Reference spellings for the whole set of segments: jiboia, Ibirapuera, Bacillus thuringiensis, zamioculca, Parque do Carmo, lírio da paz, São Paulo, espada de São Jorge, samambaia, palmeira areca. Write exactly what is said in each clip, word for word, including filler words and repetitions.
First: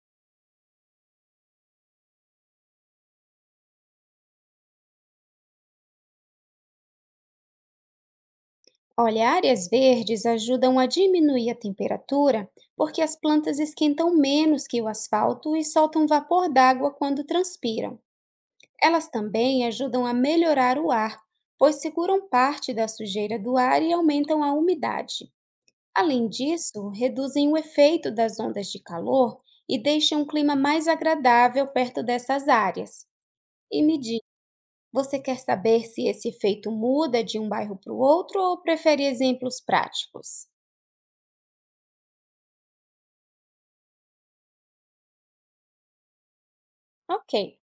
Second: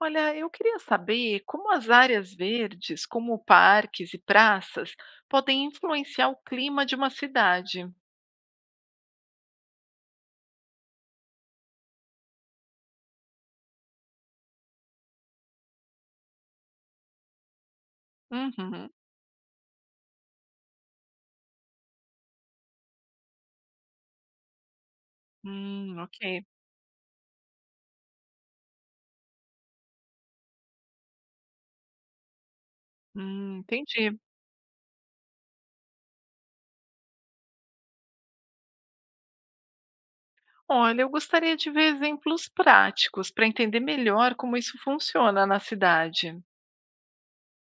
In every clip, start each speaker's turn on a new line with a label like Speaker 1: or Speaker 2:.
Speaker 1: Olha, eu queria saber como as áreas verdes, como parques e praças, podem influenciar o clima de uma cidade.
Speaker 2: Olha, áreas verdes ajudam a diminuir a temperatura porque as plantas esquentam menos que o asfalto e soltam vapor d'água quando transpiram.
Speaker 1: Uhum.
Speaker 2: Elas também ajudam a melhorar o ar, pois seguram parte da sujeira do ar e aumentam a umidade.
Speaker 1: Hum, ok.
Speaker 2: Além disso, reduzem o efeito das ondas de calor e deixam um clima mais agradável perto dessas áreas.
Speaker 1: Hum,
Speaker 2: E me
Speaker 1: entendi.
Speaker 2: diz, você quer saber se esse efeito muda de um bairro para o outro ou prefere exemplos práticos?
Speaker 1: Olha, eu gostaria de ver exemplos práticos para entender melhor como isso funciona na cidade.
Speaker 2: Ok.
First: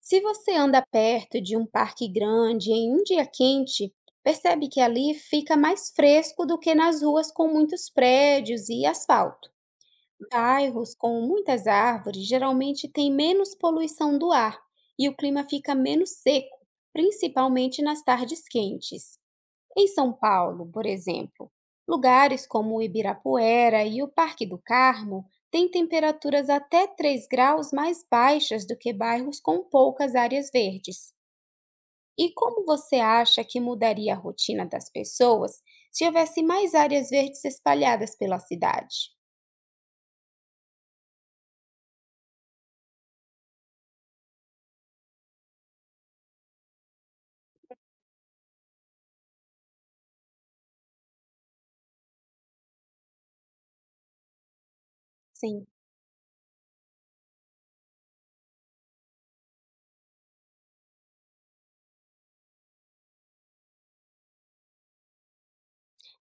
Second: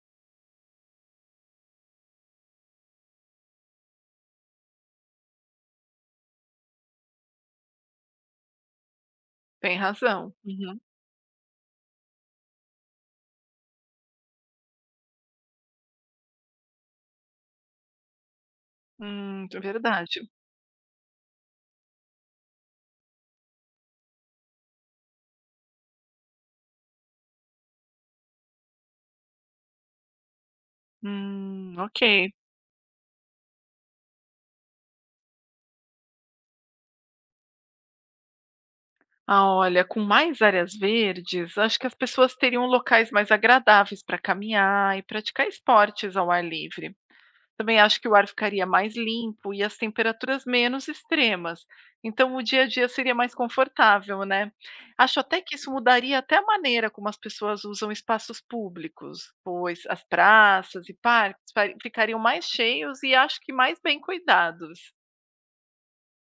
Speaker 2: Se você anda perto de um parque grande em um dia quente, percebe que ali fica mais fresco do que nas ruas com muitos prédios e asfalto.
Speaker 1: Tem razão. Uhum.
Speaker 2: Bairros com muitas árvores geralmente têm menos poluição do ar e o clima fica menos seco, principalmente nas tardes quentes.
Speaker 1: Hum, é
Speaker 2: Em São
Speaker 1: verdade.
Speaker 2: Paulo, por exemplo, lugares como o Ibirapuera e o Parque do Carmo têm temperaturas até três graus mais baixas do que bairros com poucas áreas verdes.
Speaker 1: Hum, ok.
Speaker 2: E como você acha que mudaria a rotina das pessoas se houvesse mais áreas verdes espalhadas pela cidade?
Speaker 1: Ah, olha, com mais áreas verdes, acho que as pessoas teriam locais mais agradáveis para caminhar e praticar esportes ao ar livre. Também acho que o ar ficaria mais limpo e as temperaturas menos extremas. Então o dia a dia seria mais confortável, né? Acho até que
Speaker 2: Sim.
Speaker 1: isso mudaria até a maneira como as pessoas usam espaços públicos, pois as praças e parques fari- ficariam mais cheios e acho que mais bem cuidados.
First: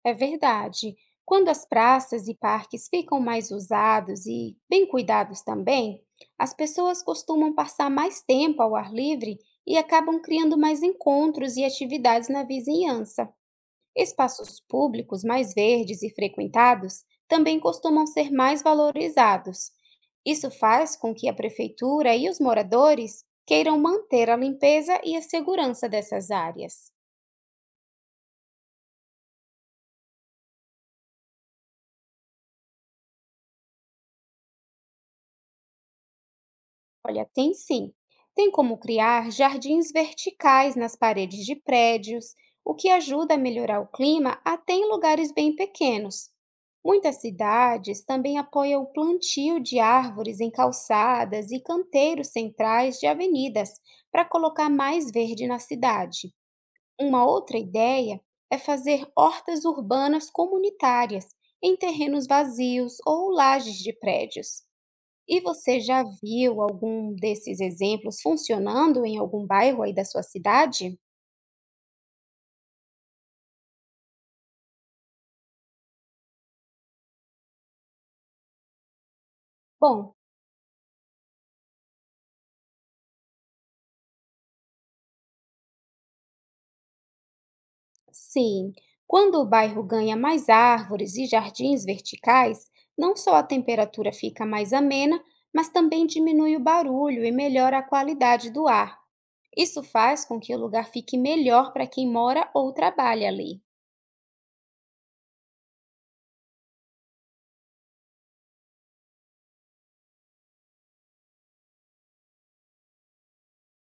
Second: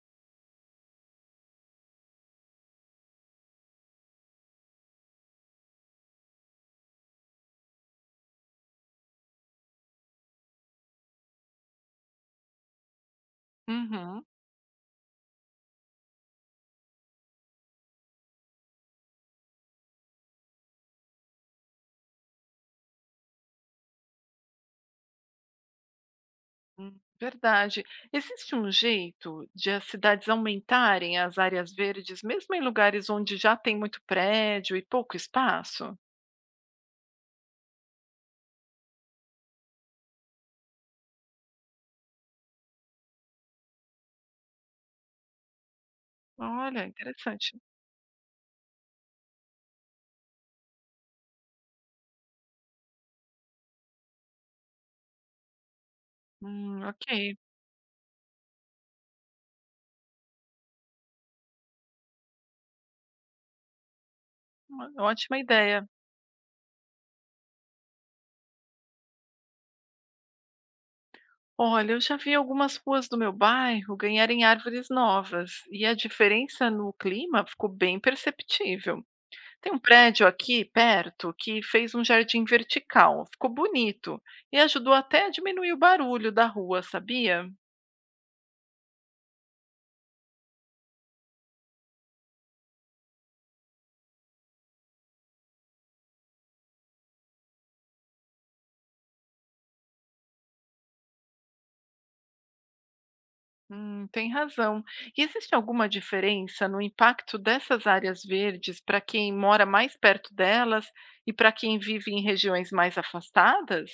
Speaker 2: É verdade. Quando as praças e parques ficam mais usados e bem cuidados também, as pessoas costumam passar mais tempo ao ar livre e acabam criando mais encontros e atividades na vizinhança.
Speaker 1: Uhum.
Speaker 2: Espaços públicos mais verdes e frequentados também costumam ser mais valorizados. Isso faz com que a prefeitura e os moradores queiram manter a limpeza e a segurança dessas áreas.
Speaker 1: Hum, verdade. Existe um jeito de as cidades aumentarem as áreas verdes, mesmo em lugares onde já tem muito prédio e pouco espaço?
Speaker 2: Olha, tem sim. Tem como criar jardins verticais nas paredes de prédios, o que ajuda a melhorar o clima até em lugares bem pequenos.
Speaker 1: Olha,
Speaker 2: Muitas
Speaker 1: interessante.
Speaker 2: cidades também apoiam o plantio de árvores em calçadas e canteiros centrais de avenidas para colocar mais verde na cidade.
Speaker 1: Hum,
Speaker 2: Uma
Speaker 1: ok.
Speaker 2: outra ideia é fazer hortas urbanas comunitárias em terrenos vazios ou lajes de prédios.
Speaker 1: Ó, ótima
Speaker 2: E você
Speaker 1: ideia.
Speaker 2: já viu algum desses exemplos funcionando em algum bairro aí da sua cidade?
Speaker 1: Olha, eu já vi algumas ruas do meu bairro ganharem árvores novas e a diferença no clima ficou bem perceptível. Tem um
Speaker 2: Bom,
Speaker 1: prédio aqui perto que fez um jardim vertical, ficou bonito e ajudou até a diminuir o barulho da rua, sabia?
Speaker 2: sim. Quando o bairro ganha mais árvores e jardins verticais, não só a temperatura fica mais amena, mas também diminui o barulho e melhora a qualidade do ar. Isso faz com que o lugar fique melhor para quem mora ou trabalha ali.
Speaker 1: Hum, tem razão. E existe alguma diferença no impacto dessas áreas verdes para quem mora mais perto delas e para quem vive em regiões mais afastadas?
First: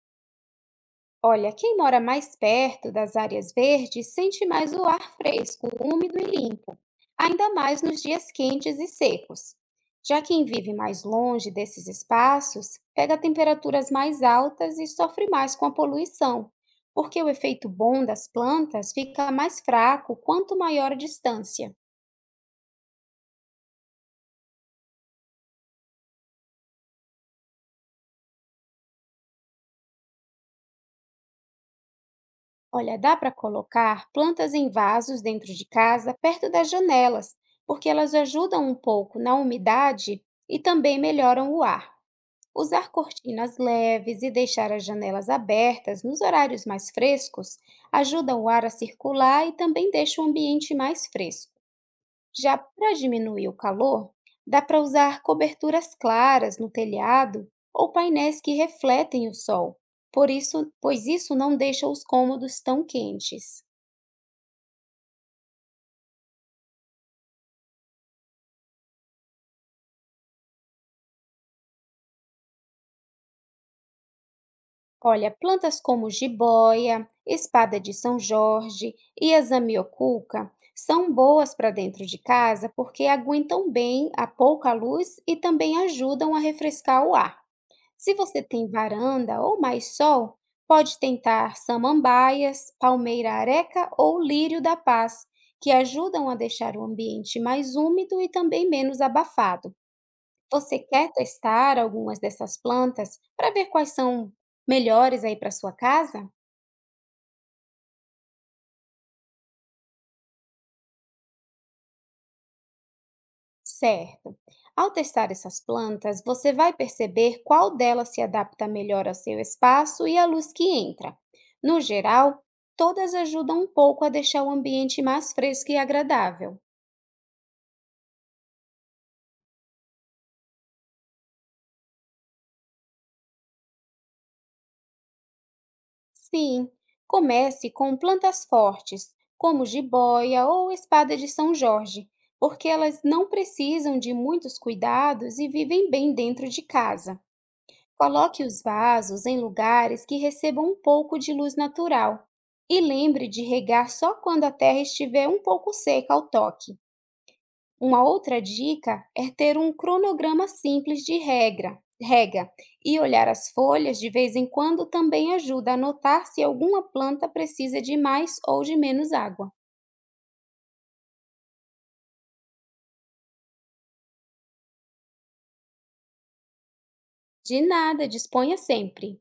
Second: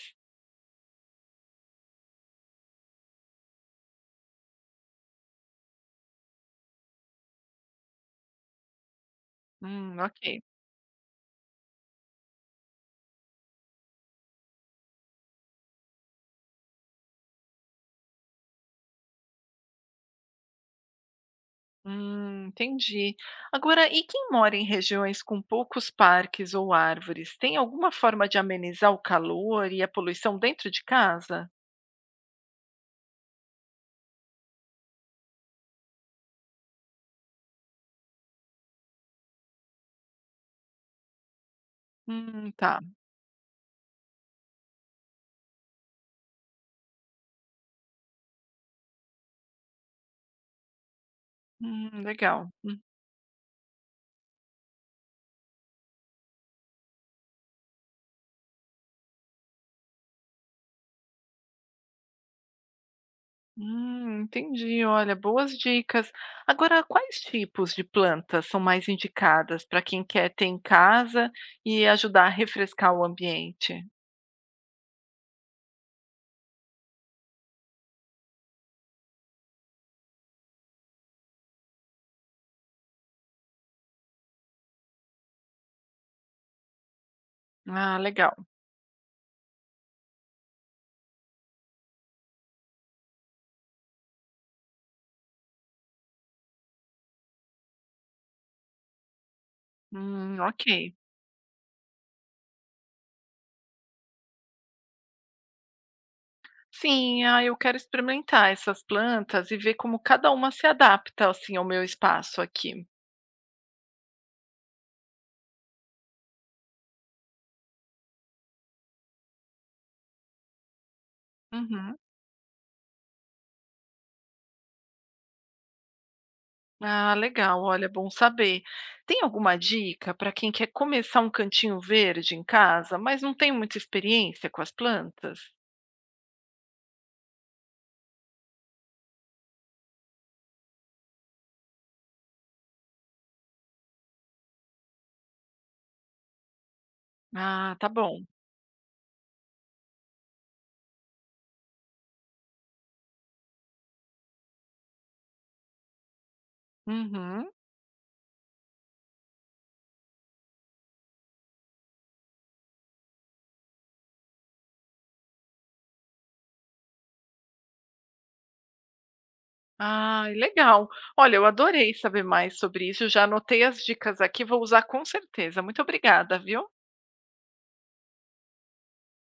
Speaker 2: Olha, quem mora mais perto das áreas verdes sente mais o ar fresco, úmido e limpo, ainda mais nos dias quentes e secos.
Speaker 1: Hum,
Speaker 2: Já
Speaker 1: ok.
Speaker 2: quem vive mais longe desses espaços pega temperaturas mais altas e sofre mais com a poluição, porque o efeito bom das plantas fica mais fraco quanto maior a distância.
Speaker 1: Hum, entendi. Agora, e quem mora em regiões com poucos parques ou árvores, tem alguma forma de amenizar o calor e a poluição dentro de casa?
Speaker 2: Olha, dá para colocar plantas em vasos dentro de casa, perto das janelas, porque elas ajudam um pouco na umidade e também melhoram o ar.
Speaker 1: Hum, tá.
Speaker 2: Usar cortinas leves e deixar as janelas abertas nos horários mais frescos ajuda o ar a circular e também deixa o ambiente mais fresco.
Speaker 1: Hum, legal.
Speaker 2: Já
Speaker 1: Hum,
Speaker 2: para diminuir o calor, dá para usar coberturas claras no telhado ou painéis que refletem o sol, por isso, pois isso não deixa os cômodos tão quentes.
Speaker 1: hum, entendi. Olha, boas dicas. Agora, quais tipos de plantas são mais indicadas para quem quer ter em casa e ajudar a refrescar o ambiente?
Speaker 2: Olha, plantas como jiboia, espada de São Jorge e a zamioculca são boas para dentro de casa porque aguentam bem a pouca luz e também ajudam a refrescar o ar.
Speaker 1: Ah,
Speaker 2: Se você
Speaker 1: legal.
Speaker 2: tem varanda ou mais sol, pode tentar samambaias, palmeira areca ou lírio da paz, que ajudam a deixar o ambiente mais úmido e também menos abafado.
Speaker 1: Hum,
Speaker 2: Você
Speaker 1: ok.
Speaker 2: quer testar algumas dessas plantas para ver quais são melhores aí para sua casa?
Speaker 1: Sim, ah, eu quero experimentar essas plantas e ver como cada uma se adapta, assim, ao meu espaço aqui.
Speaker 2: Certo. Ao testar essas plantas, você vai perceber qual delas se adapta melhor ao seu espaço e à luz que entra. No
Speaker 1: Uhum.
Speaker 2: geral, todas ajudam um pouco a deixar o ambiente mais fresco e agradável.
Speaker 1: Ah, legal, olha, bom saber. Tem alguma dica para quem quer começar um cantinho verde em casa, mas não tem muita experiência com as plantas?
Speaker 2: Sim, comece com plantas fortes, como jiboia ou espada de São Jorge, porque elas não precisam de muitos cuidados e vivem bem dentro de casa.
Speaker 1: Ah, tá bom.
Speaker 2: Coloque os vasos em lugares que recebam um pouco de luz natural e lembre de regar só quando a terra estiver um pouco seca ao toque.
Speaker 1: Uhum.
Speaker 2: Uma outra dica é ter um cronograma simples de regra, rega e olhar as folhas de vez em quando também ajuda a notar se alguma planta precisa de mais ou de menos água.
Speaker 1: Ah, legal. Olha, eu adorei saber mais sobre isso. Já anotei as dicas aqui, vou usar com certeza. Muito obrigada, viu?
Speaker 2: De nada, disponha sempre.